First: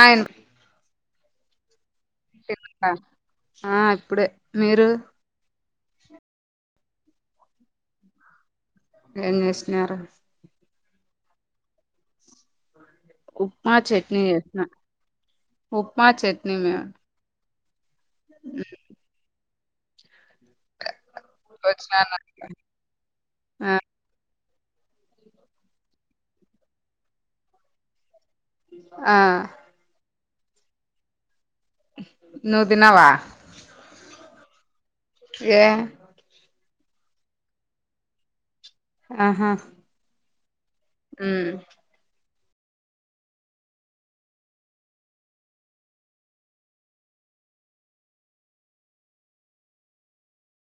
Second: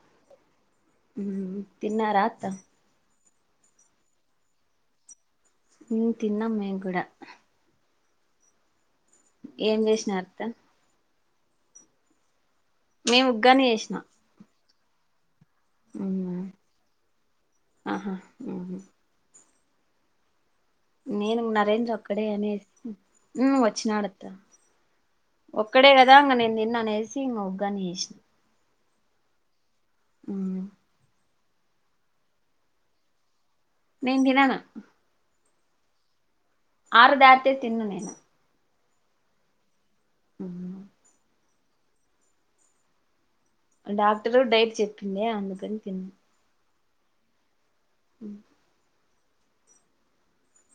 ఆయన్ హుమ్ తిన్నరా అత్త వినిపిస్తుందిరా ఆ ఇప్పుడే మీరు హుమ్ తిన్నాం మేమ్ గూడా ఏం జేసినార్ అత్త మేము ఉగ్గాని ఉప్మా చేసినా చట్నీ జేసిన ఉప్మా అవునా చట్నీ రా ఆహా హుమ్ హు నేను నరేంద్ర వచ్చినాను ఒక్కడే అనేసి హుమ్ ఆ వచ్చినాడత్త ఒక్కడే గదా ఇంగ నేను తిన్ అనేసి ఇంగ ఉగ్గాని జేసినా ఆ హుమ్ నువ్వు దినవా నేన్ దినను ఏ ఆరు దాటితే తినను నేను ఆహా హుమ్ హుమ్ డాక్టరు డైట్ చెప్పిందా అందుకని తినను హుమ్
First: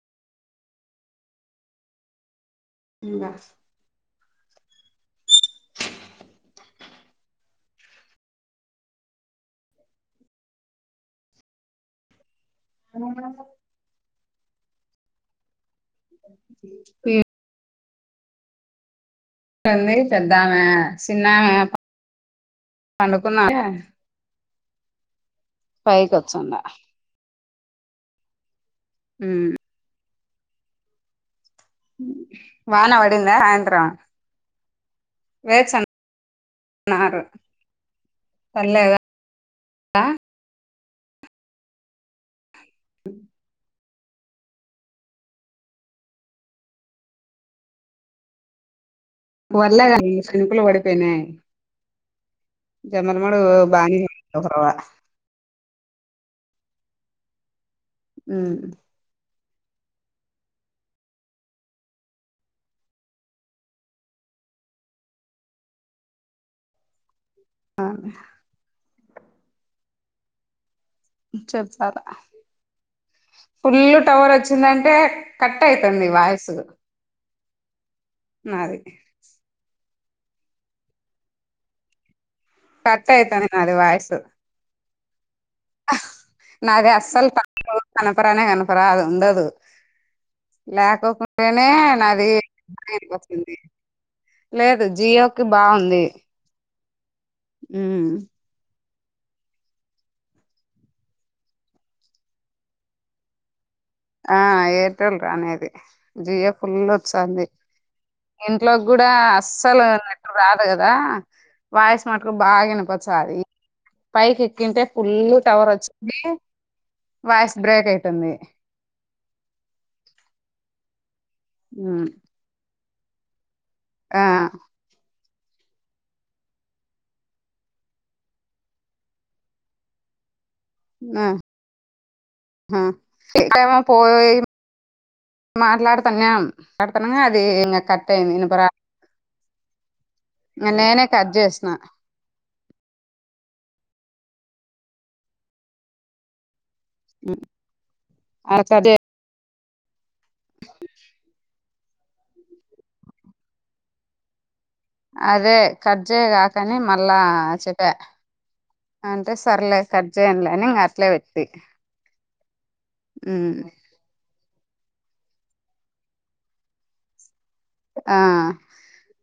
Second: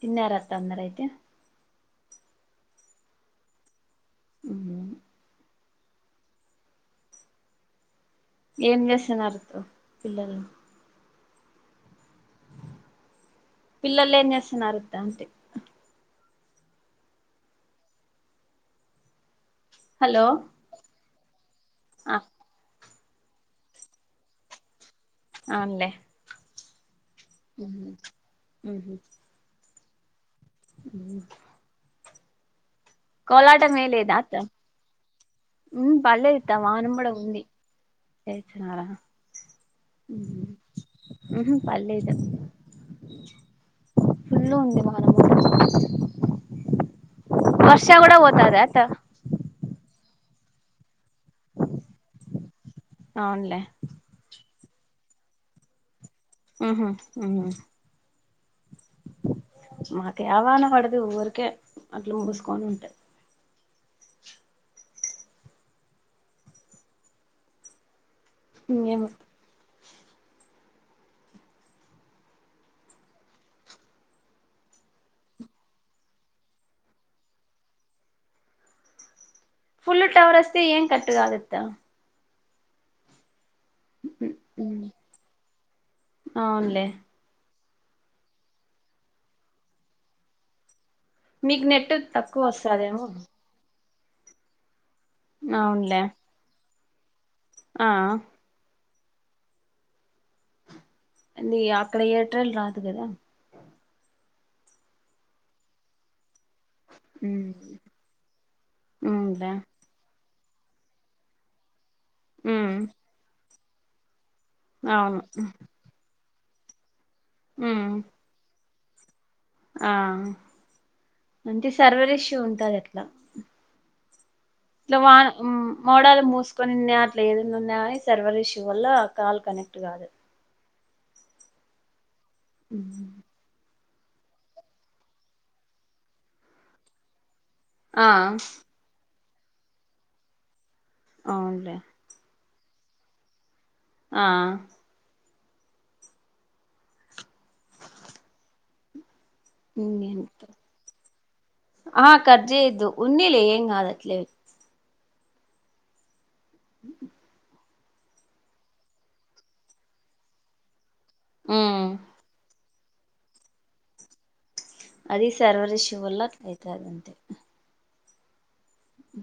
తిన్నారా అత్త అందరు అయితే ఇంగ హుమ్ హూ ఏం జేస్తున్నారత్త పిల్లలు ఎవరెవరు పిల్లలు ఏం జేస్తున్నారత్తా అంటి ఏ ఉంది హలో పెద్దామే చిన్నామే ఆ పండుకున్నాలే పైకి వచ్చిండా హుమ్ హు హుమ్ హు హుమ్ హుమ్ హుమ్ వాన వత్ కొలాటం ఎయ్యలేద అత్తా హుమ్ వేచన్నారు పల్లేదు అత్తా వానం మాడం ఉంది అయితుంద పల్లేదా మీకీ పల్లేద [unintelligible] వర్ష గుడా పోతద అత్త వెళ్ళలే చినుకులు పడిపోయినాయి జమ్మలమడుగు అవునులే పోయి బెంగుళూర్ పోతారా హుమ్ హూ హుమ్ హుమ్ మాకేవానపడదు ఊరికే అట్లు మూసుకొని ఉంటది అవును ఇంకేమీ చెప్పారా ఫుల్ టవర్ వచ్చిందంటే కట్ అయితుంది వాయిసు అది ఫుల్ టవర్ వస్తే ఏం కట్ కాదత్త కట్ అయితాంది నాది వాయిసు హ్మ్ నాది అస్సలు [unintelligible] కనపరానే కనపరా అది ఉండదు లేకోకు మీకు టేనే నెట్ నాది తక్కువ వస్తదేమో [unintelligible] లేదు జియోకి అవునులే బాగుంది ఆ హ్మ్ అ అక్కడ ఎయిర్టెల్ రాదు కదా ఆ ఎయిర్టెల్ రా అనేది జియో ఫుల్ వస్తాంది ఇంట్లోకి కూడా ఉందా అస్సలు రాదు కదా వాయిసు మటుకు బాగా వినపచ్చ అది పైక్ ఎక్కింటే ఫుల్ అవును టవర్ వచ్చింది వాయిస్ బ్రేక్ అవుతుంది ఆ అంటే సర్వర్ ఇష్యూ ఉంటాది అట్లా ఆ ఇట్లా వాన మోడలు మూసుకొని ఉన్నాయా అట్లా ఏదైన్నా ఉన్నాగాని సర్వర్ ఇష్యూ వల్ల కాల్ కని కుట్ కాదు హ్మ్ మ్మ్ సమ పోయి మాట్లాడతన్నా మాట్లాడుతనంగా అది ఆ కట్ అయింది వినపల నేనే కట్ చేసిన అవునులే ఆ హ్మ్ దే ఆ కట్ చేయొద్దు ఉంనీలే ఏం కాదు అట్లే అదే కట్ చేయగాకని మళ్ళా చెప్పా అంటే సర్లే కట్ చేయనులే అని ఇంకా అట్లే పెట్తి ఉమ్ హ్మ్ అది సర్వర్ ఇష్యూ వల్ల అయితాద అంతే ఆ స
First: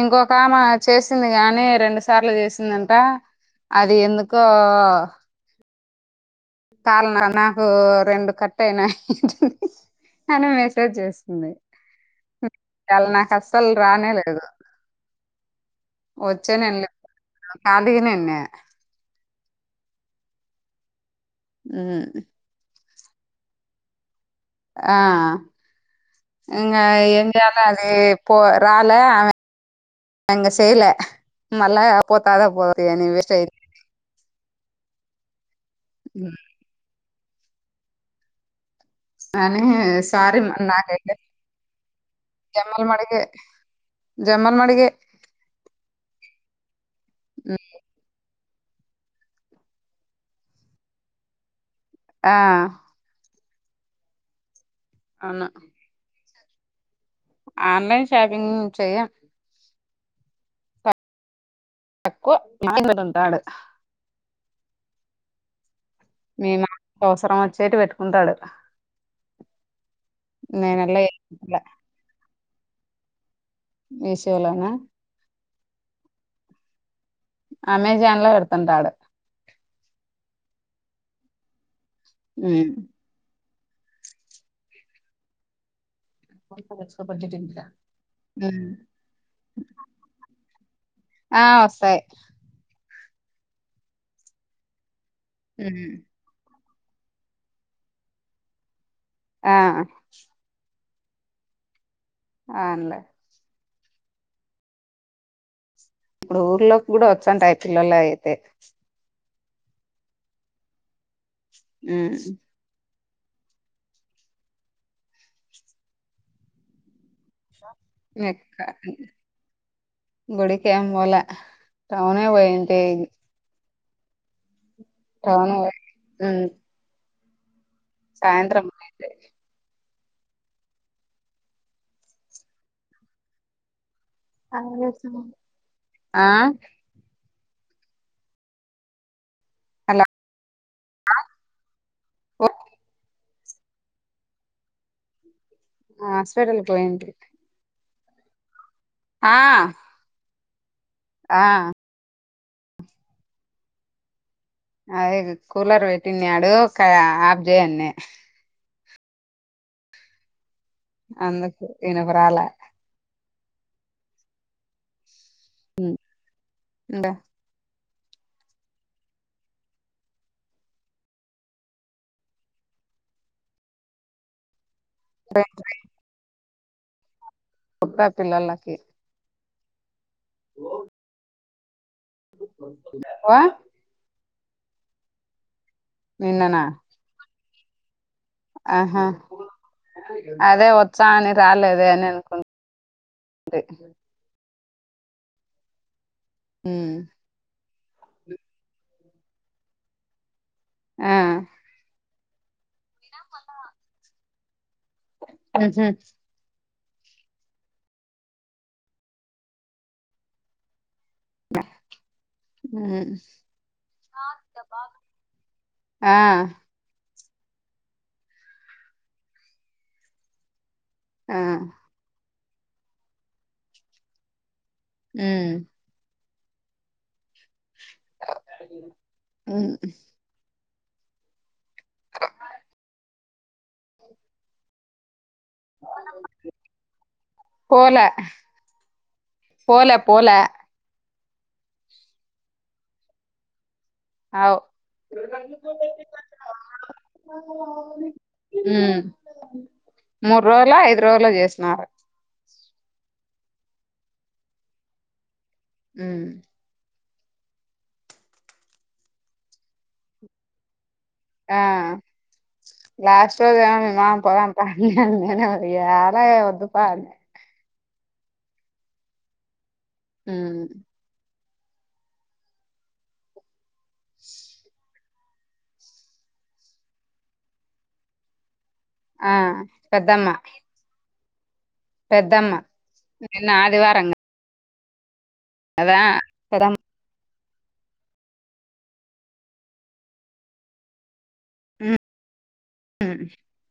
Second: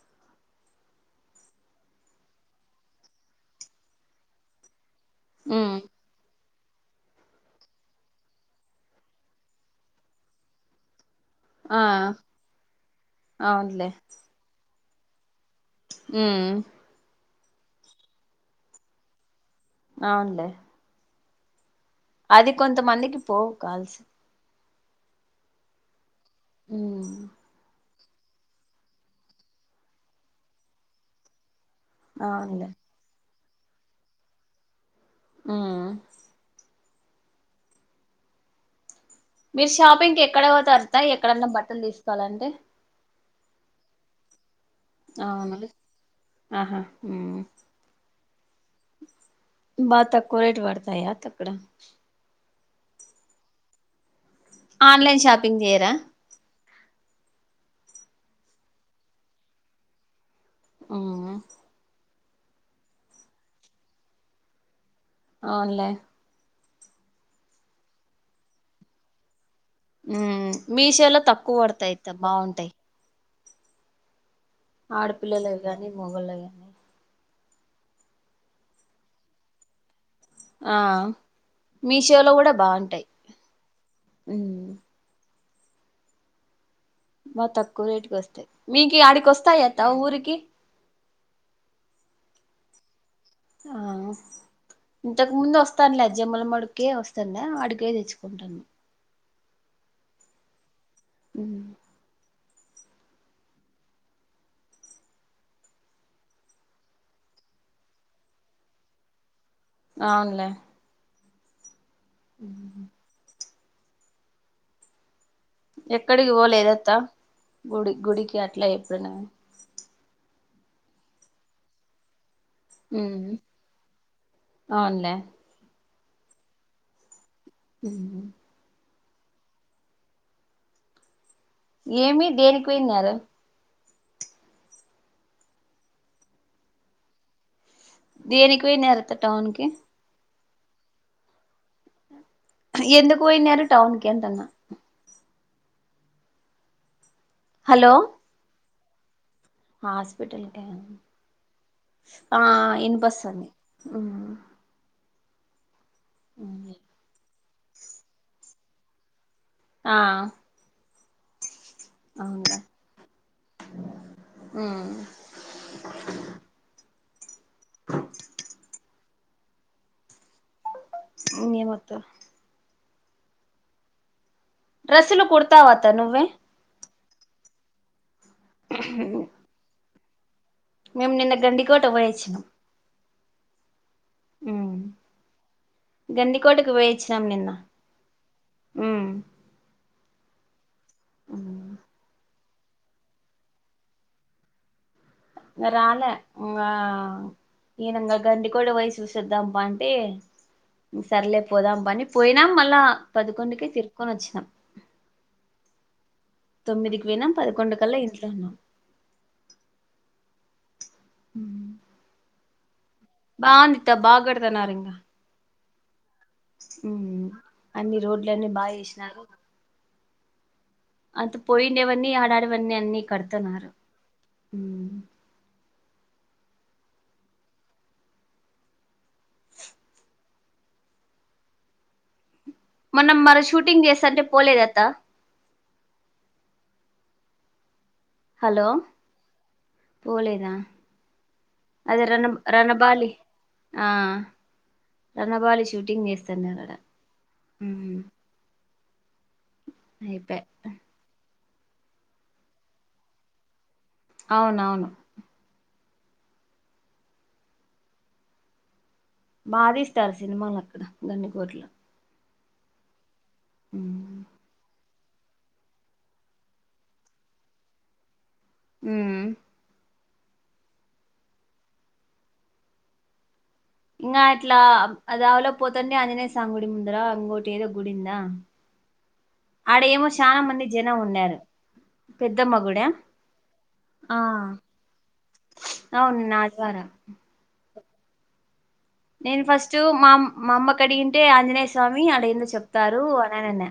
ఇంకొకామ చేసింది గాని రెండు సార్లు చేసిందంట అది ఎందుకో హ్మ్ కాల్ నాకు రెండు కట్ అయినాయి అని మెసేజ్ చేస్ ది ఆ ఇవాళ నాకు అస్సలు అవునులే రానే లేదు ఉమ్ వచ్చె నెల లో కాదికిినన్న అవునులేే హ్మ్ అది కొంతమందికి పోవు కాల్సు ఆ ఇంగ ఉమ్ ఏం చేత్ అది పో రాల ఆమె ఇంగ చేయల మళ్ళ పోతాదా అవునులే పోదా అని వేస్ట్ అయితుంది హ్మ్ హు అనీ మీరు షాపింగ్కి సరి ఎక్కడ పోతారు నాక అత్త అయితే ఎక్కడన్నా బట్టలు తీసుకోవాలంటే ఎమల్ మకి జమల్ మడిగే ఆవున ఆహా ఉ బా తక్కువ రేట్ పడతాయా అత్త అక్కడ ఆ ఆన్లైన్ అవును షాపింగ్ చెయ్యరా ఆన్లైన్ షాపింగ్ చెయ్య ఆ తక్కో [unintelligible] రాడు అవునులే మీ మామకి అవసరం వచ్చేటి పెట్టుకుంటాడు ఉమ్ నేనెల్ల మీషోలో తక్కువ ఏట్లా పడతాయి బాగుంటాయి విషోలోనా ఆడపిల్లలకు కానీ మొగళ్ళకు కానీ అమెజాన్ లో పెడుతుంటాడు ఆ మీషోలో కూడా ఉమ్. బాగుంటాయి కొనుక్కోవచ్చు బా తక్కువ రేటుకి వస్తాయి మీకి అడికి వస్తాయి అత్త ఊరికి ఆ వస్తాయి ఆ ఇంతకు ముందు ఉమ్. వస్తానులే జమ్ముల మడుకి వస్తుండ అడ్డకి తెచ్చుకుంటాను ఆ ఉమ్ అనలే ఇప్పుడు ఊర్లోకి కూడా వచ్చాంటాయి పిల్లలైయితే అవునులే ఉమ్ ఎక్కడికి పోలేదత్తా గుడి గుడికి అట్లా ఎప్పుడనా గుడికి ఏం పోలే టౌనే పోయి ఉహూ అవునులే అనే హ్మ్ హు పోయింటి ఏమి దేనికి పోన్నారు ఆ దేనికి పోనైరత్త టౌన్ కి ఒ ఎందుకు పోయినారు టౌన్ కి అంటన్నా ఆ హాస్పిటల్కి పోయిండు హలో ఆ హాస్పిటల్క ఆ ఆ ఇన్ బస్ంది ఆ అది కూలర్ పెట్టినాడు ఆఫ్ చేయన్నే ఆ అందుక అవుంద ఉమ్ ఉమ్ ఉండ ని ఏం ఒద్దు డ్రెస్సులు కుడతావాత నువ్వే కొత్త పిల్లలాకి అ మేము నిన్న గండికోటకి పోచ్చినాం ఆ నిన్ననా గండికోటకు పోయిచ్చినాం నిన్న ఆహా అదే వచ్చా అని రాలేదే ఇంగ అని అనుకు దే రాల ఇంగ ఈయన ఇంక గండీ కోట కి పోయి చూసి చూద్దాం ప అంటే ఆ సర్లేపోదాం పా పోయినాం మళ్ళా పదకొండుకి తిరుకొని వచ్చినాం ఆహా తొమ్మిదికి వెనం పదికొండు కల్లా ఇంట్లన్నాం ఆ బాగుంది బాగడతనారంగ ఆ ఉమ్ అన్ని రోడ్లన్నీ బాగా చేసినారు అంత ఆ పోయిండేవన్నీ ఆడాడవన్నీ అన్ని కడుతున్నారు ఉ ఉ మొన్న మనం షూటింగ్ చేస్తంట పోలేదత్తా పోలే హలో పోలే పోలే పోలేదా అదే రణ రణబాలి ఆ అవు రణబాలి షూటింగ్ చేస్తానరు ఆడ ఉమ్ అయిపాయ్ మూడు రోజులో ఐదు రోజులో చేసినారు అవునవును ఉ బా తీస్తారు సినిమాలక్కడ ఆ లాస్ట్ రోజు కదా ఏ మా మ్మ్ పోదాం పా నేను ఆలా వద్దుపా ఉ హ ఇంకా అట్లా దావలో పోతుండి అంజనేయ సాంగడి ముందర ఇంకోటి ఏదో గుడిందా ఆ ఆడేమో పెద్దమ్మ చానా మంది జనం ఉన్నారు పెద్దమ్మ గుడి నిన్న ఆదివారం ఆ కదా అవును నిన్న పెద్దమ్మ ఆదివారం నేను ఫస్ట్ మా మా అమ్మ కి అడిగింటే ఆంజనేయ ఉమ్ స్వామి అడేందో చెప్తారు అని అనిన్న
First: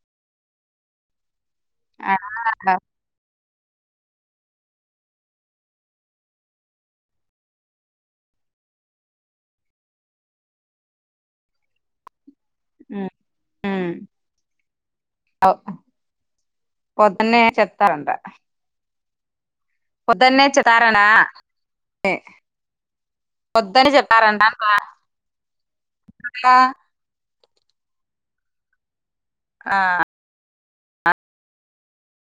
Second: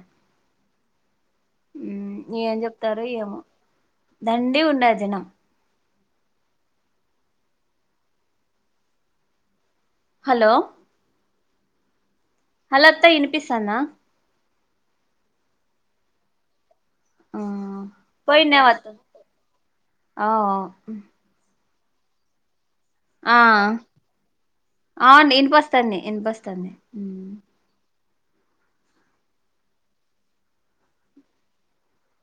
ఆ ఏం చెప్తారు ఏమో దండిగ ఉన్నారు జనం హలో హలో ఉమ్ అత్తా వినిపిస్తానా అవ్ వతన్నే చెత్తారంట కిన్యవాద్ పోదన్నే చిదారణ. ఆ అవ్ ఇనపిస్తండి ఇనపిస్తంది ఆ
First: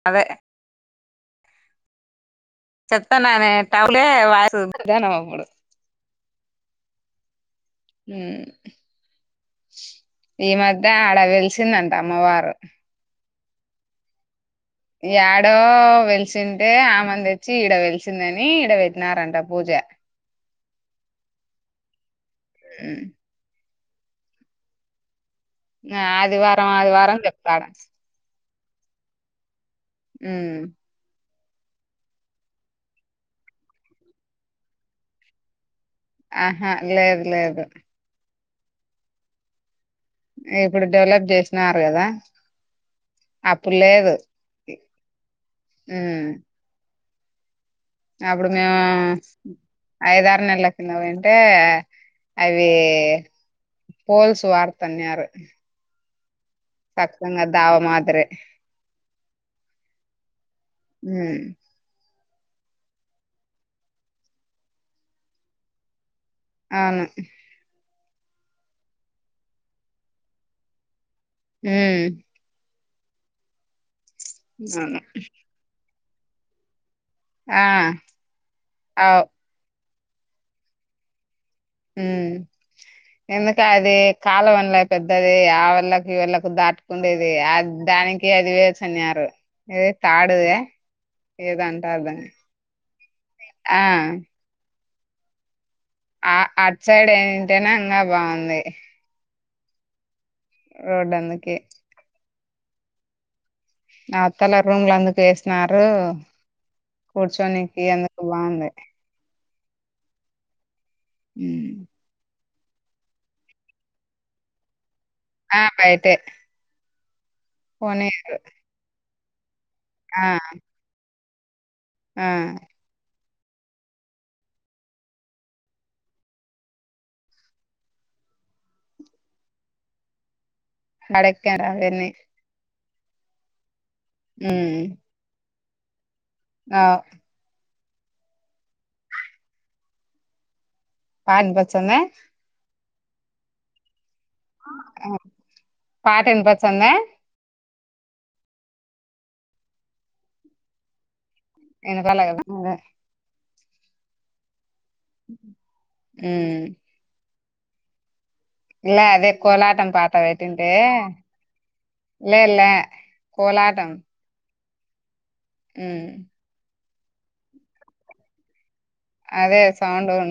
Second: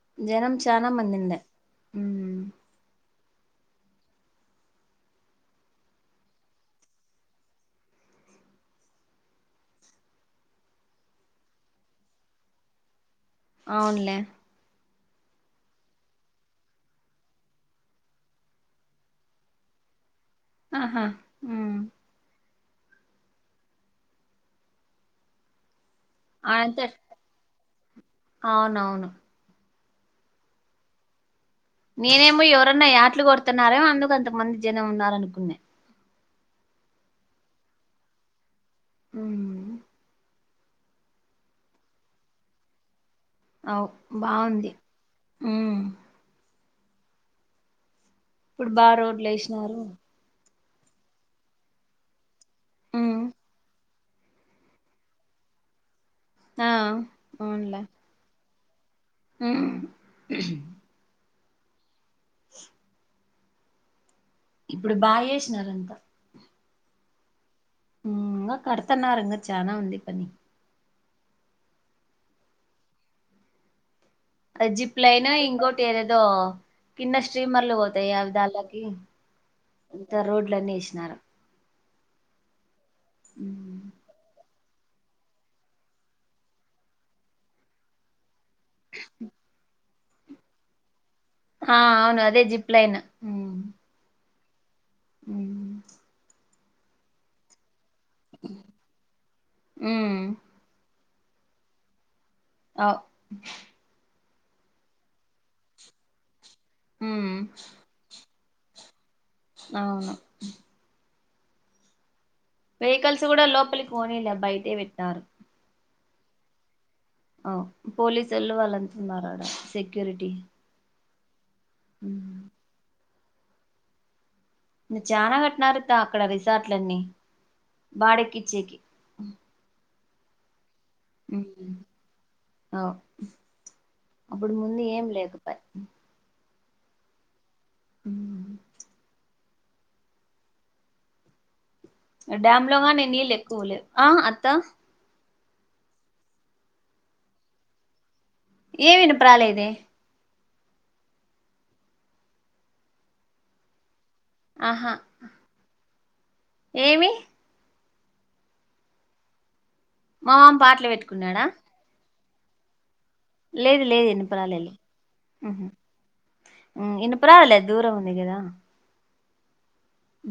అదే జనం చానా మంది దిన్లా చెప్తానునే టౌలే వాయిసు అప్పుడు. ఈ మధ్య ఆడ వెలిసిందంట అమ్మవారు. అవునులే యాడో వెలిసింటే ఆ మంది తెచ్చి ఈడ వెలిసిందని ఈడ పెట్నారంట పూజ. ఆహా ఆ ఆదివారం అంతే ఆదివారం చెప్తారా. అవునవును ఉమ్మ్ నేనేమో ఎవరన్నా యాట్లు కొడుతున్నారో అందుకు అంతమంది జనం ఉన్నార అనుకున్నా. ఆహా లేదు లేదు. ఉమ్మ్ ఇప్పుడు డెవలప్ చేసినారు గదా. అప్పుడు అవు లేదు. బాగుంది ఉమ్ అప్పుడు ఇప్పుడు మేము బాగా రోడ్లు వేసినారు ఐదారు నెలల కింద పోయి ఉంటే అవి ఉమ్ పోల్సు వాడుతున్నారు. ఆ సక్కసంగా దావ మాత్రే ఆ హ్మ్మ్ ఇప్పుడు బాగా చేసినార అంతా అవును ఇంగా కడతన్నారు చానా ఉంది పని హ్మ్మ్ అ అవును జిప్లైనా ఇంకోటి ఏరదో కింద ఆ స్ట్రీమర్లు పోతాయి ఆ విధళకి అవు ఇంత రోడ్లన్నీ ఎసినారు ఎందుకా ఉమ్ అది కాలవన్ల పెద్దది ఆ వాళ్ళకి ఈ వాళ్ళకి దాటుకుండేది ఆ దానికి ‌. కి అదివేచ్చనారు ఏద తాడిదా ఆ అవును అదే జిప్లైన్ ఆ హ్మ్మ్ అట్ సైడ్ ఏంటేనే ఇంగా బాగుంది హ్మ్మ్ రోడ్ అందుకే అవ్ నా అత్తల రూమ్ల అందుకు ఏసన్నారు ఉమ్ కూర్చోడానికి ఎందుకు వాందే అవును ఉమ్ వెహికల్స్ కూడా లోపలికి పోనీలే బయటే పెట్టినారు ఆ బయిటే ఆ పోలీసోల్లు వాళ్ళంతా వున్నారాడ ఆ సెక్యూరిటీ ఆ ఉమ్ నీ చానా కట్నారట అక్కడ రిసార్ట్లన్నీ బాడిక్కిచ్చేకి ఉమ్ అడక్కాను అవన్నీ అవ్ అప్పుడు ముందు ఏం లేక పోయ్ అవ్ ఉమ్ బా ఇన్పచందా డ్యామ్ లో గానీ నీళ్ళు ఎక్కువ లేవు ఆ అత్తా ఆ పాట ఇనపచ్చాన్ద ఏం ఇనపరాలేదే ఇన్పరాల్లె కదా ఉమ్ ఆహా ఉమ్ ఏమి లే అదే కోలాటం పాట మా మామ పెట్టుంటే పాటలు పెట్టుకున్నాడా లే లే లేదు కోలాటం లేదు ఇన్నపరాలేదులే ఉహు ఉమ్ ఉమ్ యినపరాదులే దూరం ఉందికదా అదే సౌండ్ ఉన్